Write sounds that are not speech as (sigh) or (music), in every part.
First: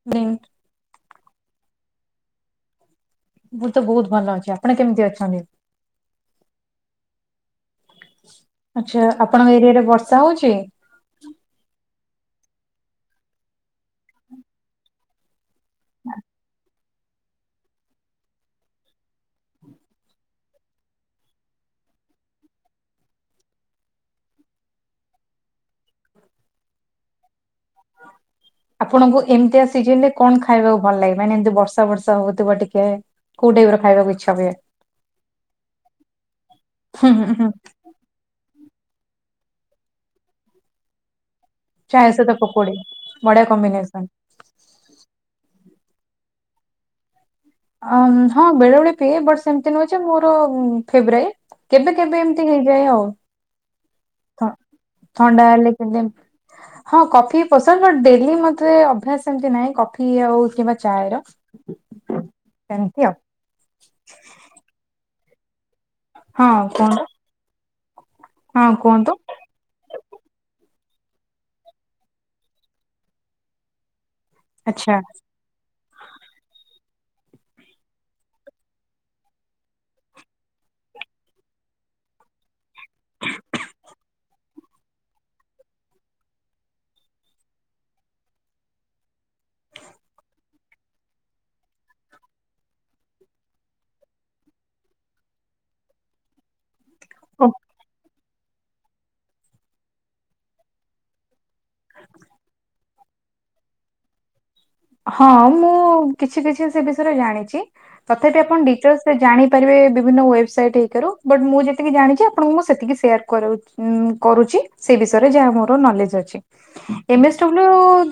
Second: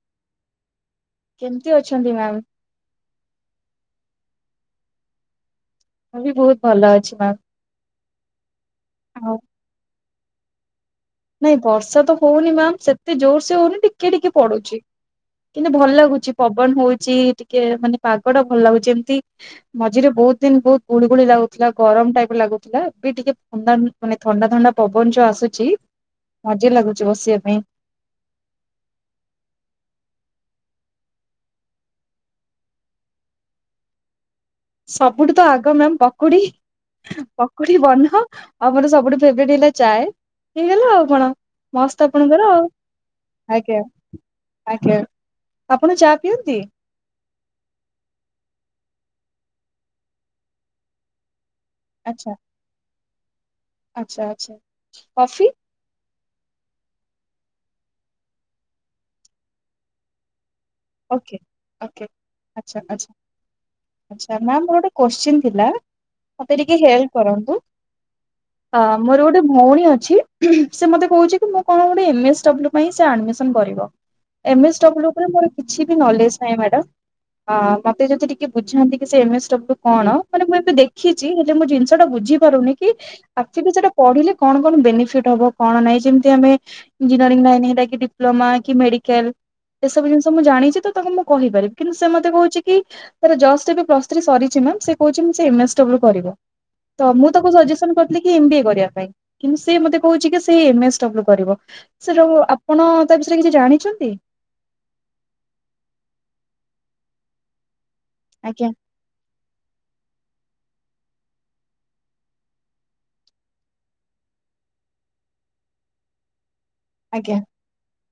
(unintelligible) କେମତି ଅଛନ୍ତି ମ୍ୟାମ୍? ମୁଁ ତ ବହୁତ ଭଲ ଅଛି। ଆପଣ କେମିତି ଅଛନ୍ତି? ମୁଁ ବି ବହୁତ ଭଲ ଅଛି ମ୍ୟାମ। ଆଚ୍ଛା ଆପଣଙ୍କ ଏରିଆରେ ବର୍ଷା ହଉଛି? ନାଇଁ ବର୍ଷା ତ ହଉନି ମ୍ୟାମ। ସେତେ ଜୋର୍ ସେ ହଉନି ଟିକେ ଟିକେ ପଡୁଛି। କିନ୍ତୁ ଭଲ ଲାଗୁଛି ପବନ ହଉଛି ଟିକେ ମାନେ ପାଗଟା ଭଲ ଲାଗୁଛି। ଏମିତି ମଝିରେ ବହୁତ ଦିନ ବହୁତ ଗୁଳି ଗୁଳି ଲାଗୁଥିଲା ଗରମ ଟାଇପ ଲାଗୁଥିଲା। ଏ ବି ଟିକେ ଥଣ୍ଡା ମାନେ ଥଣ୍ଡା ଥଣ୍ଡା ପବନ ଯୋଉ ଆସୁଛି ମଜା ଲାଗୁଚି ବସିବା ପାଇଁ। ଆପଣଙ୍କୁ ଏମିତିଆ ସିଜନରେ କଣ ଖାଇବାକୁ ଭଲ ଲାଗେ? ମାନେ ଏମିତି ବର୍ଷା ବର୍ଷା ହଉଥିବ ଟିକେ। କୋଉ ଟାଇପର ଖାଇବାକୁ ଇଚ୍ଛା ହୁଏ? ସବୁଠୁ ତ ଆଗ ମ୍ୟାାମ ପକୁଡି। ହୁଁ ହୁଁ ହୁଁ ପକୁଡି ବନ। ଆଉ ମୋର ସବୁଠୁ ଫେବରାଇଟ ହେଲା ଚାଏ ହେଇଗଲା ଆଉ କଣ। ମସ୍ତ ଚାହା ସହିତ ଆପଣଙ୍କର ଆଉ। ପକୋଡି ବଢିଆ କମ୍ବିନେସନ। ଆପଣ ଚା ପିଅନ୍ତି? ଅ ହଁ ବେଳେ ବେଳେ ପିଏ ବଟ ସେମିତି ନୁହେଁ ଯେ ମୋର ଫେବ୍ରାଇ। କେବେ କେବେ ଆଚ୍ଛା ଏମତି ହେଇ ଯାଏ ଆଉ। ଆଚ୍ଛା ଥ ଆଚ୍ଛା। କଫି ଥଣ୍ଡା ହେଲେ କେବେ। ହଁ କଫି ପସନ୍ଦ ବ ଡେଲି ମତେ ଅଭ୍ୟାସ ଏମିତି ନାହିଁ କଫି ଆଉ କି ଚାରର ଓକେ ସେମିତି ଆ ଆଛା ମ୍ୟାାମ ମୋର ଗୋଟେ କଶ୍ଚିନ୍ ଥିଲା ହଁ ମତେ ଟିକେ କୁହନ୍ତୁ ହେଲ୍ପ କରନ୍ତୁ। ହଁ ଅ କୁହନ୍ତୁ ମରୁ ଗୋ ଭଉଣୀ ଅଛି ସେ ମତେ କହୁଛି କି ମୁଁ କଣ ଗୋଟେ ଏମଏସ୍ଡବ୍ ଆଡମିସନ କରିବ। ଏମ ଏସ୍ ଆଚ୍ଛା ଡବ୍ଲୁ ଉପରେ ମୋର କିଛି ବି ନଲେଜ ନାହିଁ ମ୍ୟାଡମ୍। ହଁ ମତେ ଯଦି ଟିକେ ବୁଝାନ୍ତି କି ସେ ଏମ ଏସ୍ଡବ୍ଲୁ କଣ ମାନେ ମୁଁ ଏବେ ଦେଖିଛି। ହେଲେ ମୁଁ ଜିନିଷ ଟା ବୁଝି ପାରୁନି କି? ଆଖ ସେଟା ପଢିଲେ କଣ କଣ ବେନିଫିଟ ହବ କଣ ନାହିଁ ଯେମିତି ଆମେ ଇଞଜିନିୟରିଂ ଲାଇନ ହେଇଲା କି ଡିପ୍ଲୋମା କି ମେଡିକାଲ ଏ ସବୁ ଜିନି। ମୁଁ ଜାଣିଛି ତ ତାକୁ ମୁଁ କହିପାରିବି କିନ୍ତୁ ସେ ମତେ କହୁଛି କି ସେ ଜଷ୍ଟ ଏବେ ପ୍ଲସ୍ ଥ୍ରୀ ସରିଛି ମ ସେ କହୁଛି ସେ ଏମଏସ୍ ଡବଲୁ କରିବ ତ ମୁଁ ଓ ତାକୁ ସଜେସନ। ଏମ ବିଏ କରିବା ପାଇଁ କିନ୍ତୁ ସେ ମୋତେ କହୁଛି କି ସେ ଏମଏସ୍ ଡବ୍ଲୁ କରିବ। ସେଟୁ ଆପଣ ତା ବିଷୟରେ କିଛି ଜାଣିଛନ୍ତି। ହଁ ମୁଁ କିଛି କିଛି ସେ ବିଷୟରେ ଜାଣିଛି ତଥାପି ଆପଣ ଆଜ୍ଞା ଡିଟେଲସ ସେ ଜାଣିପାରିବେ ବିଭିନ୍ନ ୱେବସାଇଟ୍ ହେଇକାରୁ ବଟ୍ ମୁଁ ଯେତିକି ଜାଣିଛି ଆପଣଙ୍କୁ ମୁଁ ସେତିକି ସେୟାର କରାଉଛି। କରୁଛି ସେ ବିଷୟରେ ଯାହା ମୋର ନଲେଜ୍ ଅଛି। ଏମ ଏସ୍ ଆଜ୍ଞା ଡବ୍ଲୁ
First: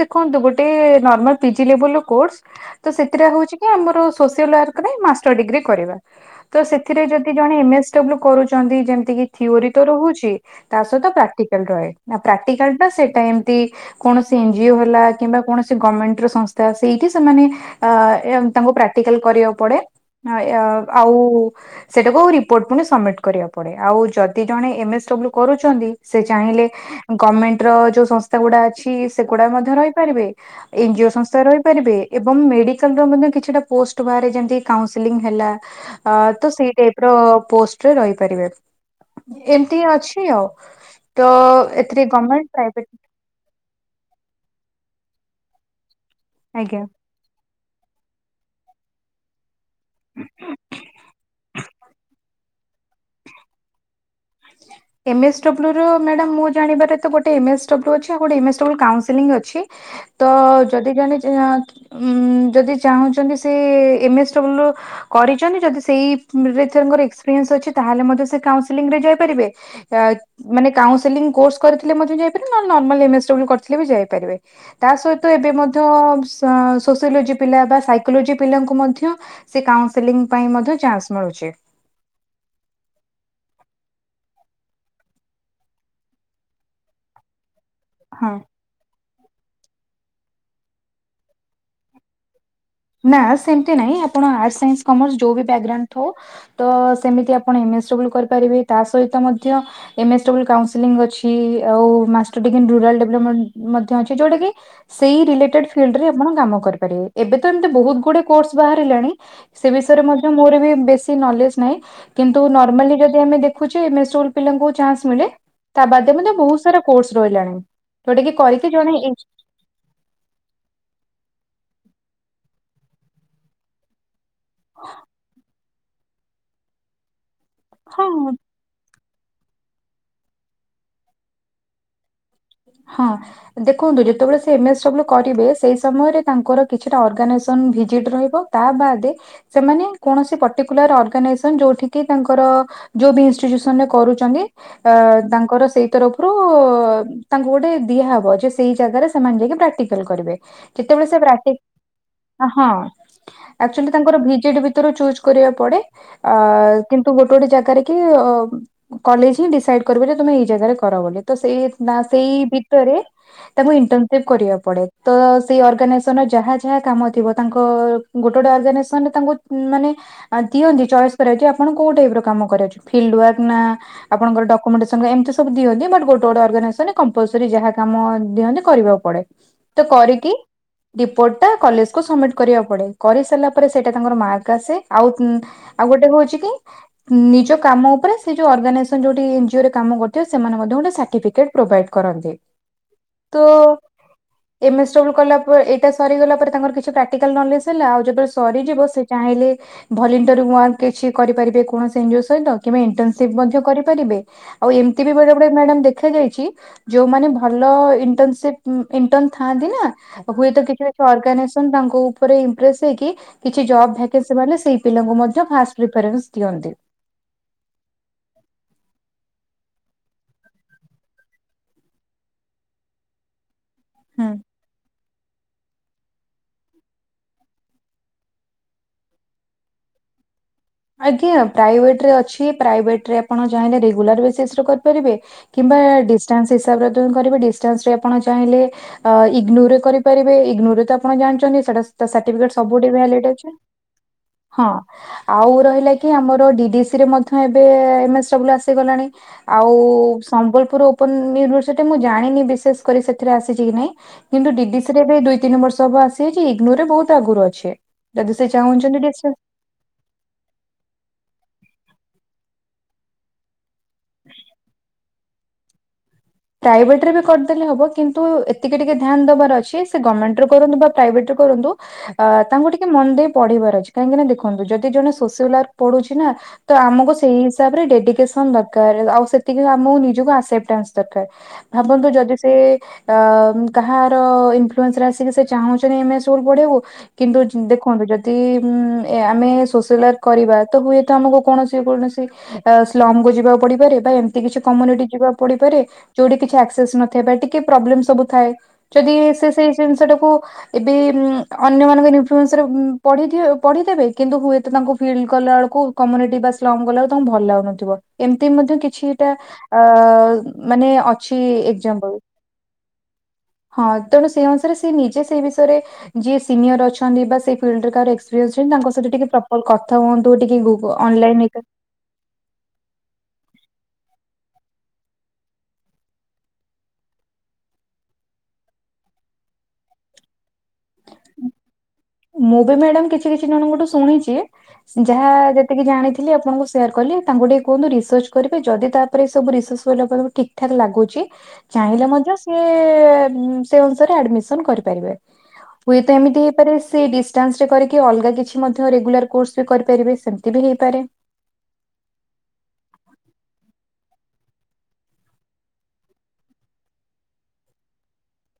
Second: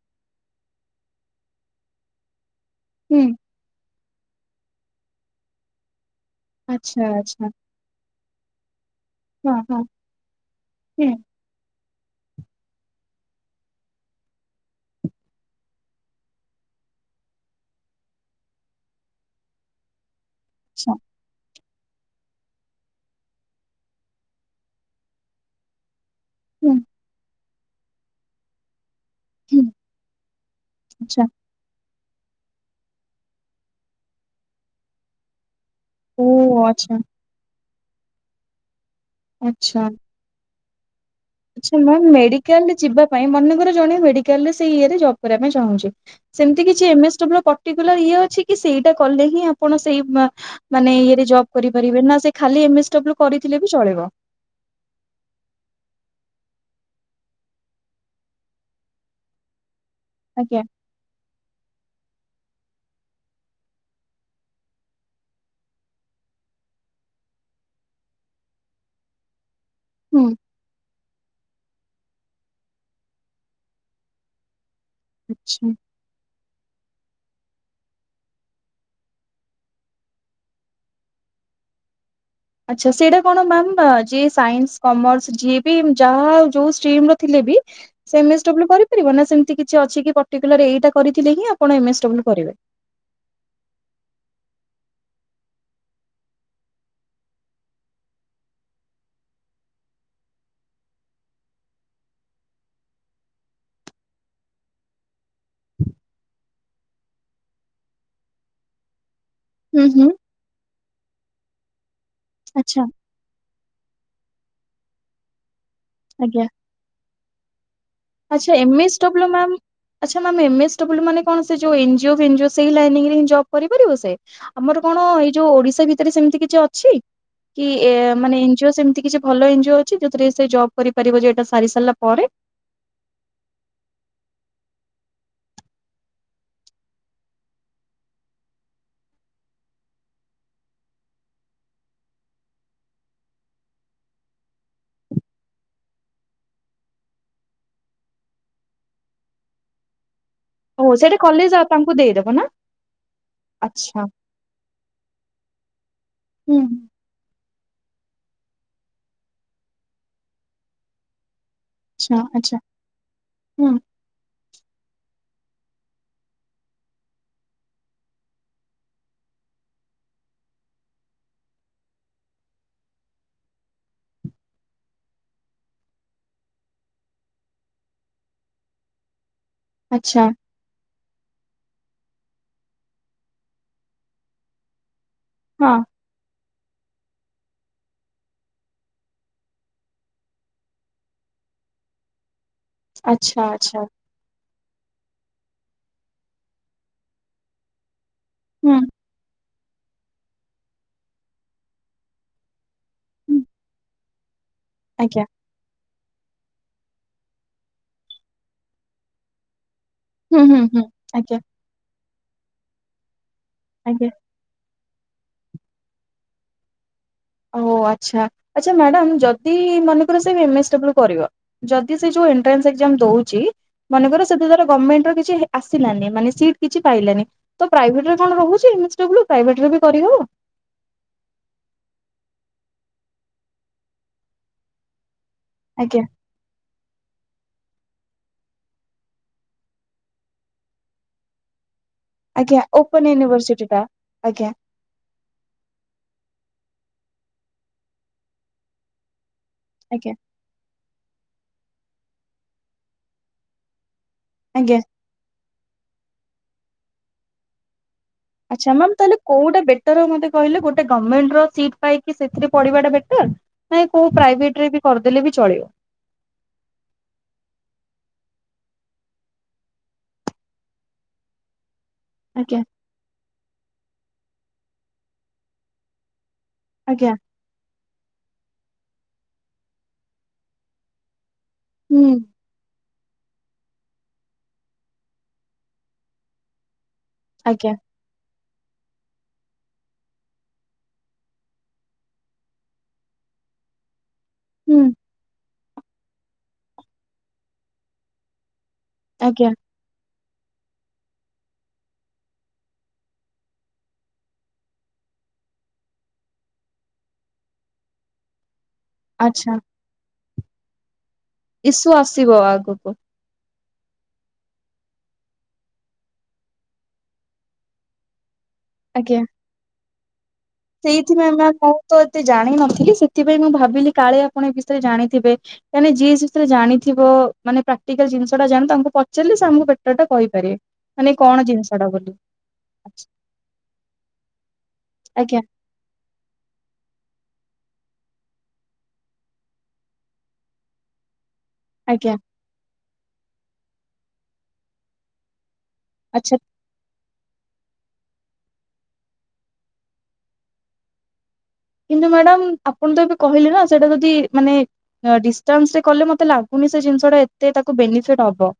ଦେଖନ୍ତୁ ଗୋଟେ ନର୍ମାଲ ପିଜି ଲେଭେଲ୍ ର କୋର୍ସ। ତ ହୁଁ ସେଟା ହଉଛି କି ଆମର ସୋସିଆଲ ୱାର୍କରେ ମାଷ୍ଟର ଡିଗ୍ରୀ କରିବ। ତ ସେଥିରେ ଆଚ୍ଛା ଯଦି ଆଚ୍ଛା ଜଣେ ଏମ ଏସ୍ ଡବ୍ଲୁ କରୁଛନ୍ତି ଯେମିତି କିି ହଁ ଥିଓର ହଁ। ତ ରହୁଛି ତା ସହିତ ହୁଁ ପ୍ରାକ୍ଟିକାଲ ରହେ। ନା ପ୍ରାକ୍ଟିକାଲ ଟା ସେଇଟା ଏମତି କୌଣସି ଏନଜିଓ ହେଲା କିମ୍ବା କୌଣସି ଗମଣ୍ଟ ସଂସ୍ଥା ସେଇଠି ସେମାନେ ଅ ତାଙ୍କୁ ପ୍ରାକ୍ଟିକାଲ କରିବାକୁ ପଡେ ଆଚ୍ଛା ଆଉ ସେଇଟାକୁ ରିପୋର୍ଟ ପୁଣି ସବମିଟ୍ କରିବାକୁ ପଡ଼େ ଆଉ ଯଦି ଜଣେ ଏମଏସ୍ ଡବ୍ଲ୍ୟୁ କରୁଛନ୍ତି। ସେ ଚାହିଁଲେ ହୁଁ ଗଭର୍ଣମେଣ୍ଟ ର ଯୋଉ ସଂସ୍ଥା ଗୁଡା ଅଛି। ସେଗୁଡା ହୁଁ ମଧ୍ୟ ରହିପାରିବେ ଏଇ ଯୋ ଆଚ୍ଛା ରହିପାରିବେ ଏବଂ ମେଡ଼ିକାଲର କିଛି ଟା ପୋଷ୍ଟ ବାହାରେ ଯେମିତି କୌଣସିଲିଂ ହେଲା ଆ ଓ ତ ସେଇ ଆଚ୍ଛା ଟାଇପ ର ପୋଷ୍ଟରେ ରହିପାରିବେ ଏମତି ଆଚ୍ଛା। ହିଁ ଅଛି। ଆଉ ତ ଆଚ୍ଛା ମ୍ୟାମ୍ ଏଥିରେ ଗଣମେଣ୍ଟ ମେଡିକାଲରେ ପ୍ରାଇଭେଟ। ଯିବା ପାଇଁ ମନେକର ଜଣେ ମେଡିକାଲରେ ସେଇ ଇଏ ରେ ଜବ କରିବା ପାଇଁ ଚାହୁଁଛି ସେମିତି ଆଜ୍ଞା କିଛି ଏମ ଏସ ଟବଲ ପ ଟିକୁଲାର ଇଏ ଅଛି କି ସେଇଟା କଲେ ହିଁ ଆପଣ ସେଇ ମା ମାନେ ଇଏ ରେ ଜବ କରିପାରିବେ ନା ସେ ଖାଲି ଏମଏସ୍ ଡବ୍ଲ୍ୟୁ କରିଥିଲେ ବି ଚଳେଇବ। ଆସିଲେ। ଏମ୍ଏସ୍ ଡବ୍ଲୁ ର ମ୍ୟାଡାମ ମୁଁ ଜାଣିବାରେ ତ ଗୋଟେ ଏମ ଏସ ଡବ୍ଲୁ ଅଛି ଆଉ ଗୋଟେ ଏମ ଏସ ଡବ୍ଲୁ କାଉନସିଲଂ ଅଛି। ତ ଆଜ୍ଞା ଯଦି ଜଣେ ଜା କି ଉ ଯଦି ଚାହୁଁଛନ୍ତି ସେ ଏମ ଏସ ଦବ୍ଲୁ କରିଛନ୍ତି ଯଦି ସେଇ ରେ ଥିରେ ତାଙ୍କର ଏକ୍ସପିରିଏନ୍ସ ଅଛି ତାହେଲେ ମଧ୍ୟ କାଉନସିଲିଂ ରେ ଯାଇପା ପାରିବେ ଆ ହୁଁ ମାନେ କାଉନସିଲିଂ କୋର୍ସ କରିଥିଲେ ମଧ୍ୟ ଯାଇପାରିବେେ ନହେଲେ ନର୍ମାଲ ଏମଏସ୍ ଡବ୍ଲୁ କରିଥିଲେ ବି ଯାଇପାରିବେ। ତା ସହିତ ଏବେ ଆଚ୍ଛା। ମଧ୍ୟ ସ ସୋସିଓଲୋଜି ପିଲା ବା ସାଇକୋଲୋଜି ପିଲାଙ୍କୁ ମଧ୍ୟ ସେ କାଉସେଲିଂ ପାଇଁ ମଧ୍ୟ ଚାନ୍ସ ମିଳୁଛି। ଆଛା ସେଇଟା କଣ ମ୍ୟାାମ ଯିଏ ସାଇନ୍ସ କମର୍ସ ଯିଏ ବି ଯାହା ଯୋଉ ଷ୍ଟିମ ର ଥିଲେ ବି ସେ ହଁ। ଏମଏସ୍ ଡବ୍ଲ୍ୟୁ କରିପାରିବ ନା ସେମିତି କିଛି ଅଛି କି ପର୍ଟିକୁଲାର ଏଇଟା କରିଥିଲେ ହିଁ ଆପଣ ଏମଏଡ଼ବ୍ଲୁ କରିବେ। ନା ସେମିତି ନାଇଁ ଆପଣ ଆର୍ଟସ ସାଇନ୍ସ କମର୍ସ ଯୋଉ ବ୍ୟାଗ୍ରାଉଣ୍ଡ ଥାଉ। ତ ସେମିତି ଆପଣ ଏମଏସ୍ ଡବ୍ଲୁ କରିପାରିବେ। ତା ସହିତ ମଧ୍ୟ ଏମଏସ୍ ଡବ୍ଲୁ କାଉଁସିଲିଂ ଅଛି। ଆଉ ମାଷ୍ଟର ଡିଗ୍ରୀ ରୁରାଲ ଡେବ୍ଲପମେଣ୍ଟ ଅଛି। ଯୋଉଟା କି ସେଇ ରିଲେଟେଡ ଫିଲଡ୍ ରେ ଆପଣ କାମ କରିପାରିବେ। ଏବେ ତ ଏମତି ବହୁତ ଗୁଡ଼େ କୋର୍ସ ବାହାରିଲାଣି। ସେ ହୁଁ ବିଷୟରେ ହୁଁ ମଧ୍ୟ ମୋର ବି ବେଶୀ ନଲେଜ ନାଇଁ। କିନ୍ତୁ ଆଚ୍ଛା ନର୍ମାଲି ଯଦି ଆମେ ଦେଖୁଛେ ଏମ୍ ଏସ୍ ଡବ୍ଲୁ ପିଲାଙ୍କୁ ଚାନ୍ସ୍ ମିଳେ। ତା ବାଦେ ଏମାନେ ଆଜ୍ଞା ବହୁ ତାର କୋର୍ସ ରହିଲାଣି। ଯୋଉଟା କି ଆଚ୍ଛା କରିକି ଏମଏସ୍ ଜଣେ ଡବ୍ଲୁ ମ୍ୟାମ୍ ଆଚ୍ଛା ମାମ ଏମ୍ ଏସ୍ ଡବ୍ଲୁ ମାନେ କଣ ସେ ଯୋଉ ଏନଜିଓ ଫେନଜିଓ ସେଇ ଲାଇନରେ ଜବ କରିପାରିବ ସେ। ଆମର କଣ ଏଇ ଯୋଉ ଓଡିଶା ଭିତରେ ସେମିତି କିଛି ଅଛି? କି ଏ ହଁ ମାନେ ଝିଅ ସେମତି କିଛି ଭଲ ଏନଜିଓ ଅଛି ଜଉଥିରେ ସେ ଜବ୍ କରିପାରିବ ଯେ ଏଟା ସାରି ସାରିଲା ପରେ। ହଁ। ଦେଖନ୍ତୁ ଯେତେବେଳେ ସେ ଏମ୍ ଏସ୍ ଡବ୍ଲୁ କରିବେ ସେଇ ସମୟରେ ତାଙ୍କର କିଛିଟା ଅର୍ଗାନାଇଜେସନ ଭିଜିଟ୍ ରହିବ। ତା ବାଦେ ସେମାନେ କୌଣସି ପଟିକୁଲାର ଅର୍ଗାନାଇସନ ଯୋଉଠିକିି ତାଙ୍କର ଯୋଉ ବି ଇନଷ୍ଟିଚୁସନରେ କରୁଛନ୍ତି ଅ ତାଙ୍କର ସେଇ ତରଫରୁ ତାଙ୍କୁ ଗୋଟେ ଦିଆହବ ଯେ ସେଇ ଜାଗାରେ ସେମାନେ ଯାଇକି ପ୍ରାକ୍ଟିକାଲ କରିବେ। ହ ସେଇଟା କଲେଜ ଆଉ ତାଙ୍କୁ ଦେଇଦବ ନା ଆ ହଁ। ଆକଚୁଆଲି ଆଚ୍ଛା ତାଙ୍କର ଭିଜିଟ ଭିତୁରୁ ଚୁଜ୍ କରିବାକୁ ପଡେ। ଅ ହୁଁ କି ତୁ ଗୋଟେ ଗୋଟେ ଜାଗାରେ କି ଅ କଲେଜ ହି ଡିସାଇଡ କରିବ ତମେ ଏଇ ଜାଗାରେ କର ବୋଲି। ତ ସେଇ ନା ଆଚ୍ଛା ସେଇ ଆଚ୍ଛା ଭିତରେ ହୁଁ। ତାଙ୍କୁ ଇଣ୍ଟନ ସେବ କରିବାକୁ ପଡେ। ତ ସେଇ ଅର୍ଗା ନାଇଜେସନର ଯାହା ଯାହା କାମ ଥିବ ତାଙ୍କ ଗୋଟେ ଗୋଟେ ଅର୍ଗାନାଇଶନ ତାଙ୍କୁ ମାନେ ଅ ଦିଅନ୍ତି ଚଏସ୍ କରିଆଉ ଯେ ଆପଣ କୋଉ ଟାଇପର କାମ କରାଉଛି ଫିଲ୍ଡ ୱାର୍ ନା ଆପଣଙ୍କର ଡକୁମେଣ୍ଟସନ ଏମତି ସବୁ ଦିଅନ୍ତି। ବଟ ଗୋଟ ଗୋଟ ଅର୍ଗାନାଇସନରେ କମ୍ପଲସରୀ ଯାହା କାମ ଦିଅନ୍ତି କରିବାକୁ ପଡେ। ତ ଆଚ୍ଛା କରିକି ରିପୋର୍ଟା କଲେଜ କୁ ସବମିଟ କରିବାକୁ ପଡେ। କରି ସାରିଲା ପରେ ସେଇଟା ତାଙ୍କର ମାର୍କ ଆସେ। ଆଉ ହଁ। ଆଉ ଗୋଟେ ହଉଛି କି ନିଜ କାମ ଉପରେ ସେ ଯଉ ଅର୍ଗାନାଇଜେସନ ଯୋଉଠି ଏନ୍ ଜିଓ ରେ କାମ କରୁଥିବ ସେମାନେ ମଧ୍ୟ ଗୋଟେ ସାର୍ଟିଫିକେଟ ପ୍ରୋଭାଇଡ କରନ୍ତି। ଆଚ୍ଛା ତୋ ଆଚ୍ଛା ଏମ ଏସ୍ ଡବ୍ଲୁ କଲା ପ ଏଇଟା ସରିଗଲା ପରେ ତାଙ୍କର କିଛି ପ୍ରାକ୍ଟିକାଲ ନଲେଜ ହେଲା ଆଉ ଯେବେ ହୁଁ ସରିଯିବ ସେ ଚାହିଁଲେ ଭଲିଣ୍ଟିର ଉଆଁକି କିଛି କରିପାରିବେ କୌଣସି ଏନଜିଓ ସହିତ କିମ୍ବା ଇଣ୍ଟନସିପ୍ ହୁଁ ମଧ୍ୟ କରିପାରିବେ। ଆଉ ଏମତି ବି ଆଜ୍ଞା ବେଳେ ବେଳେ ମ୍ୟାଡାମ ଦେଖାଯାଇ ଯୋଉମାନେ ଭଲ ଇଣ୍ଟନସିପ ଇଣ୍ଟନ ଥାଆନ୍ତି ନା ହୁଁ ହୁଏତ ହୁଁ କିଛି ହୁଁ କିଛି ଆଜ୍ଞା ଅଗାନାଇସନ ତାଙ୍କ ଉପରେ ଇମପ୍ରେସ ହେଇକି କିଛି ଜବ ଆଜ୍ଞା। ଭ୍ୟାକେ ସେମାନେ ସେଇ ପିଲାଙ୍କୁ ମଧ୍ୟ ଫାଷ୍ଟ ପ୍ରିଫରେନ୍ସ ଦିଅନ୍ତି। ଓ ଆଚ୍ଛା ଆଚ୍ଛା ମ୍ୟାଡ଼ାମ ଯଦି ମନେକର ସେ ଏମ ଏସ ଡବ୍ଲୁ କରିବ। ଯଦି ସେ ଯୋଉ ଏଣ୍ଟ୍ରାନ୍ସ ଏଗଜାମ ଦଉଛି ମନେକର ହୁଁ। ସେ ତ ତାର ଗମେଣ୍ଟର କିଛି ହେ ଆସିଲାନି ମାନେ ସିଟ କିଛି ପାଇଲାନି। ତ ପ୍ରାଇଭେଟରେ କଣ ରହୁଛି ଏମ ଏସ ଡବ୍ଲୁ ପ୍ରଭେଟରେ ବି କରିହବ? ଆଜ୍ଞା ପ୍ରାଇଭେଟରେ ଅଛି ପ୍ରାଇଭେଟ ରେ ଆପଣ ଚାହିଁଲେ ରେଗୁଲାର ବେସିସ ରେ କରିପାରିବେ। କିମ୍ବା ଆଜ୍ଞା ଡିଷ୍ଟାନ୍ସ ହିସାବରେ ତ କରିବେ। ଡିଷ୍ଟାନ୍ସରେ ଆପଣ ଚାହିଁଲେ ଅ ଇଗ୍ନୋରରେ କରିପାରିବେ। ଇଗନୋ ରେ ତ ଆପଣ ଜାଣିଛନ୍ତି ସେଇଟା ତ ସାର୍ଟିଫିକେଟ ଆଜ୍ଞା ସବୁଠି ଓପନ ଭ୍ୟାଲିଡ ଅଛି ୟୁନିଭରସିଟି ଟା ଆଜ୍ଞା ହଁ। ଆଉ ରହିଲା କି ଆମର ଡିଡିସି ରେ ମଧ୍ୟ ଏବେ ଏମ ଏସ ଡବ୍ଲୁ ଆସିଗଲାଣି। ଆଉ ଆଜ୍ଞା ସମ୍ବଲପୁର ଓପନ୍ ୟୁନିଭର୍ସିଟି ମୁଁ ଜାଣିନି ବିଶେଷ୍ କରି ସେଥିରେ ଆସିଚି କି ନାଇଁ କିନ୍ତୁ ଆଜ୍ଞା। ଡିଡିଶ୍ ରେ ଏବେ ଦୁଇ ତିନି ବର୍ଷ ହବ ଆସିଯାଇଚି ଇଗ୍ନୋ ରେ ବହୁତ୍ ଆଗରୁ ଅଛି। ଯଦି ସେ ଆଚ୍ଛା ମାମ୍ ଚାହୁଁଛନ୍ତି ତାହାଲେ ଡିଷ୍ଟାନ୍ସ କଉଟା ବେ ତାପରେ ମୋତେ କହିଲେ ଗୋଟେ ଗମେଣ୍ଟ୍ ର ସିଟ୍ ପାଇକି ସେଥିରେ ପଢିବା ଟା ବେଟର୍ ନାଇଁ କଉ ପ୍ରାଇଭେଟ୍ ରେ ବି କରିଦେଲେ ବି ଚଳିବ? ପ୍ରାଇଭେଟ୍ ରେ ବି କରିଦେଲେ ହବ କିନ୍ତୁ ଏତିକି ଟିକେ ଧ୍ୟାନ୍ ଦବାର ଅଛି ସେ ଗର୍ମେଣ୍ଟ୍ କରନ୍ତୁ ବା ପ୍ରାଇଭେଟ୍ ରେ କରନ୍ତୁ ଅ- ଆଜ୍ଞା ତାଙ୍କୁ ଟିକେ ମନ ଦେଇ ପଢିବାର ଅଛି କାହିଁକି ନା ଦେଖନ୍ତୁ ଯଦି ଜଣେ ସୋସିଆଲ୍ ୱାର୍କ୍ ପଢୁଚି ନା ତ ଆଜ୍ଞା ଆମକୁ ସେଇ ହିସାବ ରେ ଡେଡିକେସନ ଦରକାର୍ ଆଉ ସେତିକି ଆମକୁ ନିଜକୁ ଆକ୍ସେପ୍ଟାନ୍ସ ଦରକାର୍ ହୁଁ ଭାବନ୍ତୁ ଯଦି ସେ ସେ -ଆ- କାହାର ଇନଫ୍ଲୁଏନ୍ସ ରେ ଆସିକି ସେ ଚାହୁଁଚନ୍ତି (unintelligible) ପଢେଇବୁ କିନ୍ତୁ ଆଜ୍ଞା ଦେଖନ୍ତୁ ଯଦି ଯଦି ଉଁ- ଏ-ଆମେ ସୋସିଆଲ ୱାର୍କ କରିବା ତ ହୁଏତ ଆମକୁ କୌଣସି -କୌଣସି (unintelligible) ଯିବାକୁ ପଡିପାରେ ବା ଏମ୍ ତି କିଛି ହୁଁ କମ୍ୟୁନିଟି ଯିବାକୁ ପଡିପାରେ ଯଉଠି କିଛି ଆସେସ୍ ନଥାଏ ବା ଟିକେ ପ୍ରୋବ୍ଲେମ୍ ସବୁ ଥାଏ ଯଦି ଇଏ ସେ ଆଜ୍ଞା ସେଇ ଜିନିଷଟାକୁ ଏବେ ଅନ୍ୟମାନଙ୍କ ଇନଫ୍ଲୁଏନ୍ସ ରେ ଉଁ- ପଢି ଥିବେ -ପଢିଥିବେ କିନ୍ତୁ ହୁଏତ ତାଙ୍କୁ ଫିଲ୍ କଲାବେଳକୁ କମ୍ୟୁନିଟି ବା ସ୍ଲନ୍ଗ ଗଲା ବେଳକୁ ତାଙ୍କୁ ଭଲ ଲାଗୁନଥିବ ଏମତି ମଧ୍ୟ କି କିଛିଟା ଆଚ୍ଛା। ଆ-ମାନେ ଅଛି ଇସୁ ଏକ୍ଜାମ୍ପ୍ଲ୍ ଆସିବ ଆଗକୁ। ହଁ ତେଣୁ ସେଇ ଅନୁସାରେ ସେ ନିଜେ ସେଇ ବିଷୟରେ ଯିଏ ସିନିଅର୍ ଅଛନ୍ତି ବା ସେ ଫିଲ୍ଡ୍ ରେ କାହାର ଏକ୍ସ୍ (unintelligible) ତାଙ୍କ ସହିତ ଆଜ୍ଞା। ଟିକେ ପ୍ରପର୍ କଥା ହୁଅନ୍ତୁ ଟିକେ ସେଇଥିପାଇଁ ଗୁ-ଅନଲାଇନ୍ ମ୍ୟାମ ହେରିକା। ମୁଁ ତ ଏତେ ଜାଣିନଥିଲି ସେଥିପାଇଁ ମୁଁ ଭାବିଲି କାଳେ ଆପଣ ଏ ବିଷୟରେ ଜାଣିଥିବେ। କାଣି ଯିିଏ ସେଥେରେ ଜାଣିଥିବ ମାନେ ପ୍ରାକ୍ଟିକାଲ୍ ଜିନିଷ ଟା ଜାଣ ତାଙ୍କୁ ପଚାରିଲେ ସେ ଆମକୁ ବେଟର୍ ଟା କହିପାରିବେ। ମାନେ କଣ ଜିନିଷ ଟା ବୋଲି। ମୁଁ ବି ମ୍ୟାଡାମ୍ କିଛି କିଛି ଜଣଙ୍କଠୁ ଶୁଣିଚି ଯାହା ଆଜ୍ଞା ଟିକେ ଜାଣିଥିଲି ଆପଣଙ୍କୁ ସେୟାର୍ କଲି ତାଙ୍କୁ ଟିକେ କୁହନ୍ତୁ ରିସର୍ଚ୍ଚ କରିବେ ଯଦି ତାପରେ ସବୁ ରିସର୍ଚ୍ଚ କଲେ ଆପଣ ଠିକ୍ ଠାକ୍ ଲାଗୁଚି ଚାହିଁଲେ ଆଜ୍ଞା ମଧ୍ୟ ସିଏ ସେ ଅନୁସାରେ ଆଡମିସନ୍ କରିପାରିବେ। ହୁଏ ତ ଆଚ୍ଛା ଏମିତି ହେଇପାରେ ସେ ଡିଷ୍ଟାନ୍ସ ରେ କରିକି ଅଲଗା କିଛି ମଧ୍ୟ ରେଗୁଲାର୍ କୋର୍ସ ବି କରିପାରିବେ ସେମିତି ବି ହେଇପାରେ। କିନ୍ତୁ ମ୍ୟାଡାମ୍ ଆପଣ ତ ଏବେ କହିଲେ ନା ସେଇଟା ଯଦି ମାନେ ଡିଷ୍ଟାନ୍ସ ରେ କଲେ ମତେ ଲାଗୁନି ସେ ଜିନିଷ ଟା ଏତେ ତାକୁ ବେନିଫିଟ୍ ହବ।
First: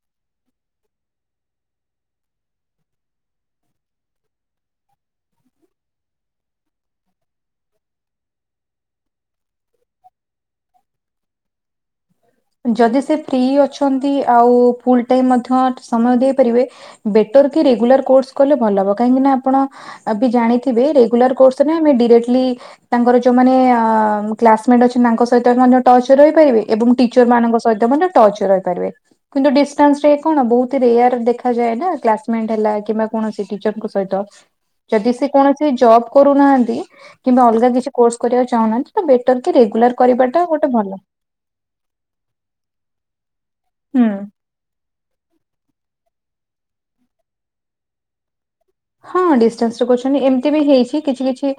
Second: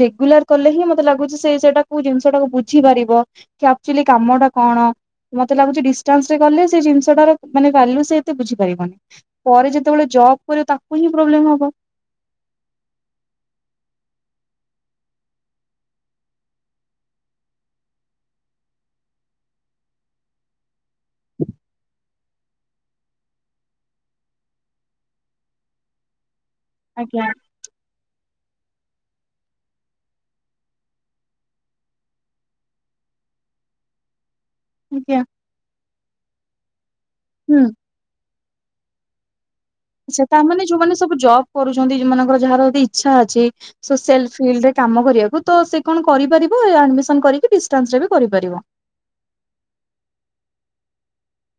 ରେଗୁଲାର କଲେ ହିଁ ମତେ ଲାଗୁଚି ସେ ସେଇଟା କଉ ଜିନିଷଟାକୁ ବୁଝିପାରିବ କି ଆକ୍ଚୁଆଲି କାମ ଟା କଣ ମତେ ଲାଗୁଚି ଡିଷ୍ଟାନ୍ସ୍ ରେ କଲେ ସେ ଜିନିଷଟାରେ ମାନେ ଭାଲ୍ୟୁ ସେ ଏତେ ବୁଝି ପାରିବନି ପରେ ଯେତେବେଳେ ଜବ୍ କରିବ ତାକୁ ହିଁ ପ୍ରୋବ୍ଲେମ୍ ହବ। ଯଦି ସେ ଫ୍ରି ଅଛନ୍ତି ଆଉ ଫୁଲ୍ ଟାଇମ୍ ମଧ୍ୟ ସମୟ ଦେଇପାରିବେ ବେଟର୍ କି ରେଗୁଲାର୍ କୋର୍ସ କଲେ ଭଲ ହବ କାହିଁକି ନା ଆପଣ ଆ -ବି ଜାଣିଥିବେ ରେଗୁଲାର୍ କୋର୍ସ ନା ଆମେ ଡିରେକ୍ଟଲି ତାଙ୍କର ଯଉମାନେ ଅ- କ୍ଲାସମେଟ୍ ଅଛନ୍ତି ତାଙ୍କ ସହିତ ବି ମଧ୍ୟ ଟଚ୍ ରେ ରହିପାରିବେ ଏବଂ ଆଜ୍ଞା ଟିଚର୍ ମାନଙ୍କ ସହିତ ମଧ୍ୟ ଟଚ୍ ରେ ରହିପାରିବେ। କିନ୍ତୁ ଡିଷ୍ଟାନ୍ସ୍ ରେ କଣ ବହୁତ୍ ରେୟାର ଦେଖାଯାଏ ନା କ୍ଲାସମେଟ୍ ହେଲା କିମ୍ବା କୌଣସି ଟିଚର୍ ଙ୍କ ସହିତ ଯଦି ଆଜ୍ଞା। ସେ କୌଣସି ଜବ୍ କରୁନାହାନ୍ତି କିମ୍ବା ହୁଁ ଅଲଗା କିଛି କୋର୍ସ କରିବାକୁ ଚାହୁନାହାନ୍ତି ତ ବେଟର୍ କି ରେଗୁଲାର୍ ଆଛା ତାମାନେ ଯଉମାନେ ସବୁ ଜବ୍ କରୁଚନ୍ତି ଯଉମାନଙ୍କର ଯାହାର ବି ଇଛା ଅଛି ହୁଁ। ସୋସିଆଲ୍ ଫିଲ୍ଡ୍ ରେ କାମ କରିବାକୁ ତ ସେ କଣ କରିପାରିବ, ଆଡମିସନ କରିକି ଡିଷ୍ଟାନ୍ସ ରେ ବି କରିପାରିବ। ହଁ ଡିଷ୍ଟାନ୍ସ ରେ କରଛନ୍ତି, ଏମିତି ବି ହେଇଛି କିଛି କିଛି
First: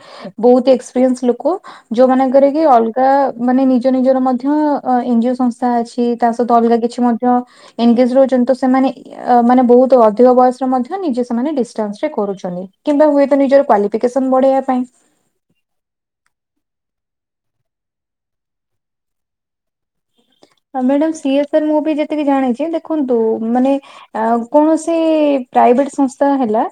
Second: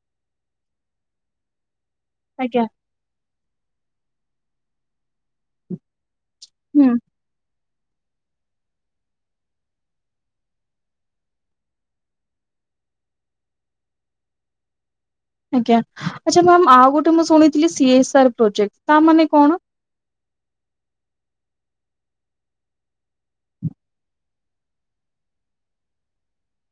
ବହୁତ ଏକ୍ସପେରିଏନ୍ସ ଲୋକ ଯୋଉମାନଙ୍କର କି ଆଜ୍ଞା। ଅଲଗା ମାନେ ନିଜ ନିଜର ମଧ୍ୟ ଏନଜିଓ ସଂ ଅଛି ତା ସହିତ ଅଲଗା ହୁଁ କିଛି ମଧ୍ୟ ଏନଗେଜ ରହୁଛନ୍ତି ତ ସେମାନେ, ମାନେ ବହୁତ ଅଧିକ ବୟସରେ ମଧ୍ୟ ନିଜେ ସେମାନେ (unintelligible) (unintelligible) କରୁଛନ୍ତି କିମ୍ବା ହୁଏତ ନିଜର କ୍ୱାଫିକସନ ବଢେଇବା ପାଇଁ ଆଜ୍ଞା, ଆଛା ମ୍ୟାମ୍ ଆଉ ଗୋଟେ ମୁଁ ଶୁଣିଥିଲି ସି ଏସ୍ ଆର୍ ପ୍ରୋଜେକ୍ଟ ତା ମାନେ କଣ? ମ୍ୟାଡାମ ସିଏ ସ ମୁଁ ବି ଯେତିକି ଜାଣିଛି ଦେଖନ୍ତୁ ମାନେ ଆ କୌଣସି ପ୍ରାଇଭେଟ ସଂସ୍ଥା ହେଲା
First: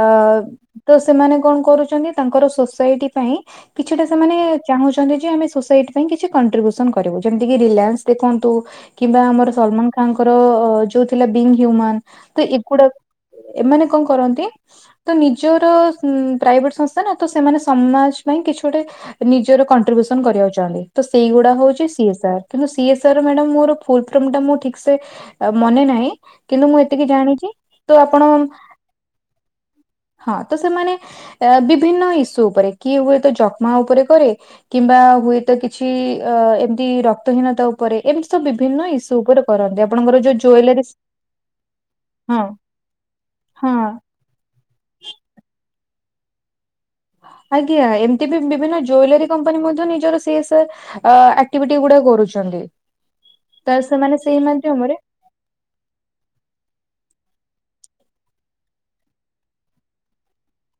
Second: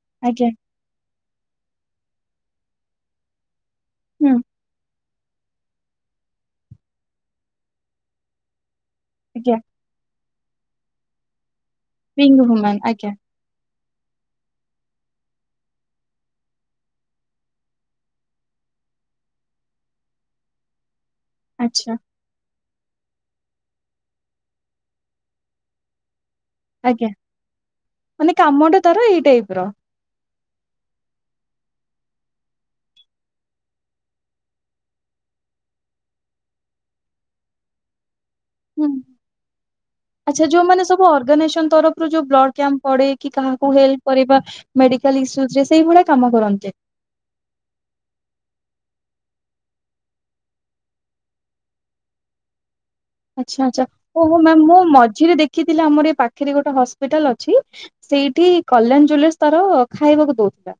ଆ ଆଜ୍ଞା ତ ସେମାନେ କଣ କରୁଛନ୍ତି ତାଙ୍କର ସୋସାଇଟି ପାଇଁ କିଛିଟା ହୁଁ ସେମାନେ ଚାହୁଁଛନ୍ତି, ଯେ ଆମେ ସୋସାଇଟି ପାଇଁ କିଛି କଣ୍ଟ୍ରିବ୍ୟୁସନ୍ କରିବୁ, ଯେମିତିକି ରିଲାଏନ୍ସ ଦେଖନ୍ତୁ କିମ୍ବା ଆମର ଆଜ୍ଞା ସଲମାନ ଖାନ୍ ଙ୍କର ଯୋଉ ଥିଲା ବିଙ୍ଗ ହ୍ୟୁମାନ ତ ରିଙ୍ଗ ହୁମାନ ଏଗୁଡା ଆଜ୍ଞା ଏମାନେ କଣ କରନ୍ତି ତ ନିଜର ପ୍ରାଇଭେଟ ସଂସ୍ଥା ନା, ତ ସେମାନେ ସମାଜ ପାଇଁ କିଛି ଗୋଟେ ନିଜର କଣ୍ଟ୍ରିବ୍ୟୁସନ କରିବାକୁ ଚାହାଁନ୍ତି, ତ ସେଇଗୁଡା ହଉଛି ଆଚ୍ଛା ସି ଏସ ଆର୍ କିନ୍ତୁ ସି ଏସ ର ମାଡାମ ମୋର ଫୁଲଫର୍ମ ଟା ମୁ ଠିକ ସେ ମାନେ ନାହିଁ କିନ୍ତୁ ମୁଁ ଏତିକି ଆଜ୍ଞା ଜାଣିଛି ତ ଆପଣ ମାନେ କାମଟା ତାର ଏଇ ଟାଇପ ର ହଁ ତ ସେମାନେ ବିଭିନ୍ନ ଇସ୍ୟୁ ଉପରେ, କିଏ ହୁଏ ତ ଯକ୍ମା ଉପରେ କରେ କିମ୍ବା ହୁଏତ କିଛି ଅ ଏମତି ରକ୍ତହୀନତା ଉପ ଏମିତି ସବୁ ହୁଁ। ବିଭିନ୍ନ ଇସ୍ୟୁ ଉପରେ କରନ୍ତି, ଆପଣଙ୍କର ଯୋଉ ଆଚ୍ଛା ଯୋଉମାନେ ଜୁଏଲାରି ସବୁ ଅର୍ଗାନାଇଜେସନ ତରଫରୁ ଯୋଉ ହଁ ବ୍ଲଡ କ୍ୟାମ୍ପ ପଡେ କି କାହାକୁ ହଁ ହେଲ୍ପ କରିବା, ମେଡିକାଲ ଇସୁସ ରେ ସେଇଭଳିଆ କାମ କରନ୍ତେ ଆଜ୍ଞା ଏମିତି ବି ବିଭିନ୍ନ ଜୁଏଲାରୀ କମ୍ପାନୀ ମଧ୍ୟ ନିଜର ସେଏ ଅ ଆକ୍ଟିଭିଟି ଗୁଡା କରୁଛନ୍ତି। ଆଚ୍ଛା ତ ଆଛା ସେମାନେ ଓହୋ ସେଇ ମୁଁ ମାଧ୍ୟମରେ ମଝିରେ ଦେଖିଥିଲି ଆମର ଏ ପାଖରେ ଗୋଟେ ହସ୍ପିଟାଲ ଅଛି ସେଇଠି କଲ୍ୟାଣ ଜୁଏଲର୍ସ ତାର ଖାଇବାକୁ ଦଉଥିଲା।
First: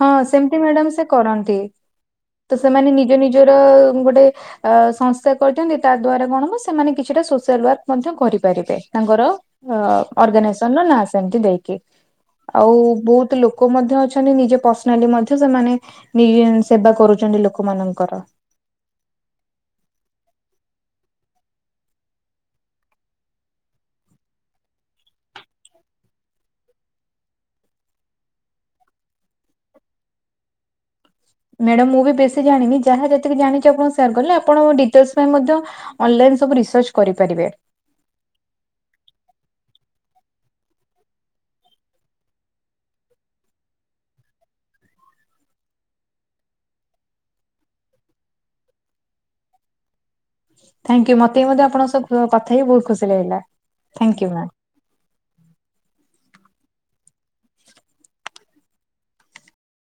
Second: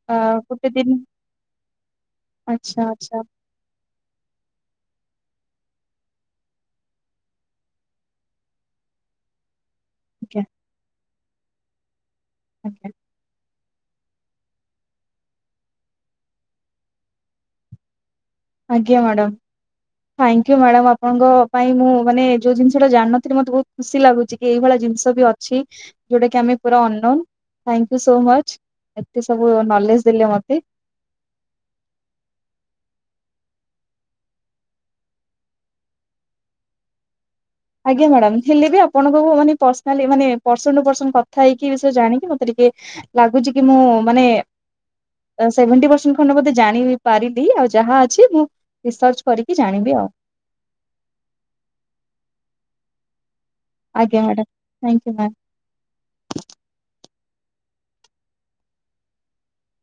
ହଁ ଆ ସେମିତି ଗୋଟେ ମ୍ୟାଡାମ ଦିନ ସେ କରନ୍ତି, ତ ଆଚ୍ଛା ସେମାନେ ଆଚ୍ଛା ନିଜ ନିଜର ଗୋଟେ ଅ ସଂସ୍ୟ କରିନ୍ତି ତା ଦ୍ଵାରା କଣ ହବ ସେମାନେ କିଛିଟା ସୋସିଆଲ ୱାର୍କ ମଧ୍ୟ କରିପାରିବେ, ତାଙ୍କର ଅ ଆଜ୍ଞା ଅର୍ଗାନାଇଜସନ ନା ସେମତି ଦେଇକି, ଆଉ ଆଜ୍ଞା ବହୁତ ଲୋକ ଲୋକ ମଧ୍ୟ ଅଛନ୍ତି, ନିଜେ ପର୍ସନାଲି ମଧ୍ୟ ସେମାନେ ନି ସେବା କରୁଛନ୍ତି ଲୋକମାନଙ୍କର। ଆଜ୍ଞା ମାଡ଼ାମ। Thank you madam. ଆପଣଙ୍କ ପାଇଁ ମୁଁ ମାନେ ଯୋଉ ଜିନିଷଟାଣିନଥିଲି ମତେବହୁତ ଖୁସି ଲାଗୁଛି କି ଏଇଭଳିଆ ଜିନିଷ ବି ଅଛି ଯୋଉଟା କି ଆମେ ପୁରା ଅନନ୍। Thank you so much. ଏତେ ସବୁ ନଲେଜ ଦେଲେ ମତେ ମ୍ୟାଡ଼ାାମ ମୁଁ ବି ବେଶୀ ଜାଣିନି, ଯାହା ଯେତିକି ଜାଣିଛି ଆପଣ ସେୟାର କଲେ, ଆପଣ ଡିଟେଲସସ ପାଇଁ ମଧ୍ୟ ଅନଲାଇନ ସବୁ ରିସର୍ଚ୍ଚ କରିପାରିବେ। ଆଜ୍ଞା ମ୍ୟାଡାମ। ହେଲେ ବି ଆପଣଙ୍କୁ ମାନେ ପର୍ସନାଲି ମାନେ ପର୍ସନ ଟୁ ପର୍ସନ କଥା ହେଇକି ବିଷୟରେ ଜାଣିକି ମତେ ଟିକେ ଲାଗୁଛି କି ମୁଁ ମାନେ ସେଭେଣ୍ଟି ପରସେଣ୍ଟ ଖଣ୍ଡେ ବୋଧେ ଜାଣି ପାରିନି ଆଉ ଯାହା ଅଛି ମୁଁ ରିସର୍ଚ୍ଚ କରିକି ଜାଣିବି ଆଉ। ଥାଙକ୍ୟୁ ମତେ ବି ମଧ୍ୟ ଆପଣଙ୍କ ସହ କଥା ହେଇକି ବହୁତ ଖୁସି ଲାଗିଲା। ଥ୍ୟାଙ୍କ ଆଜ୍ଞା you ma'am madam thank you ma'am.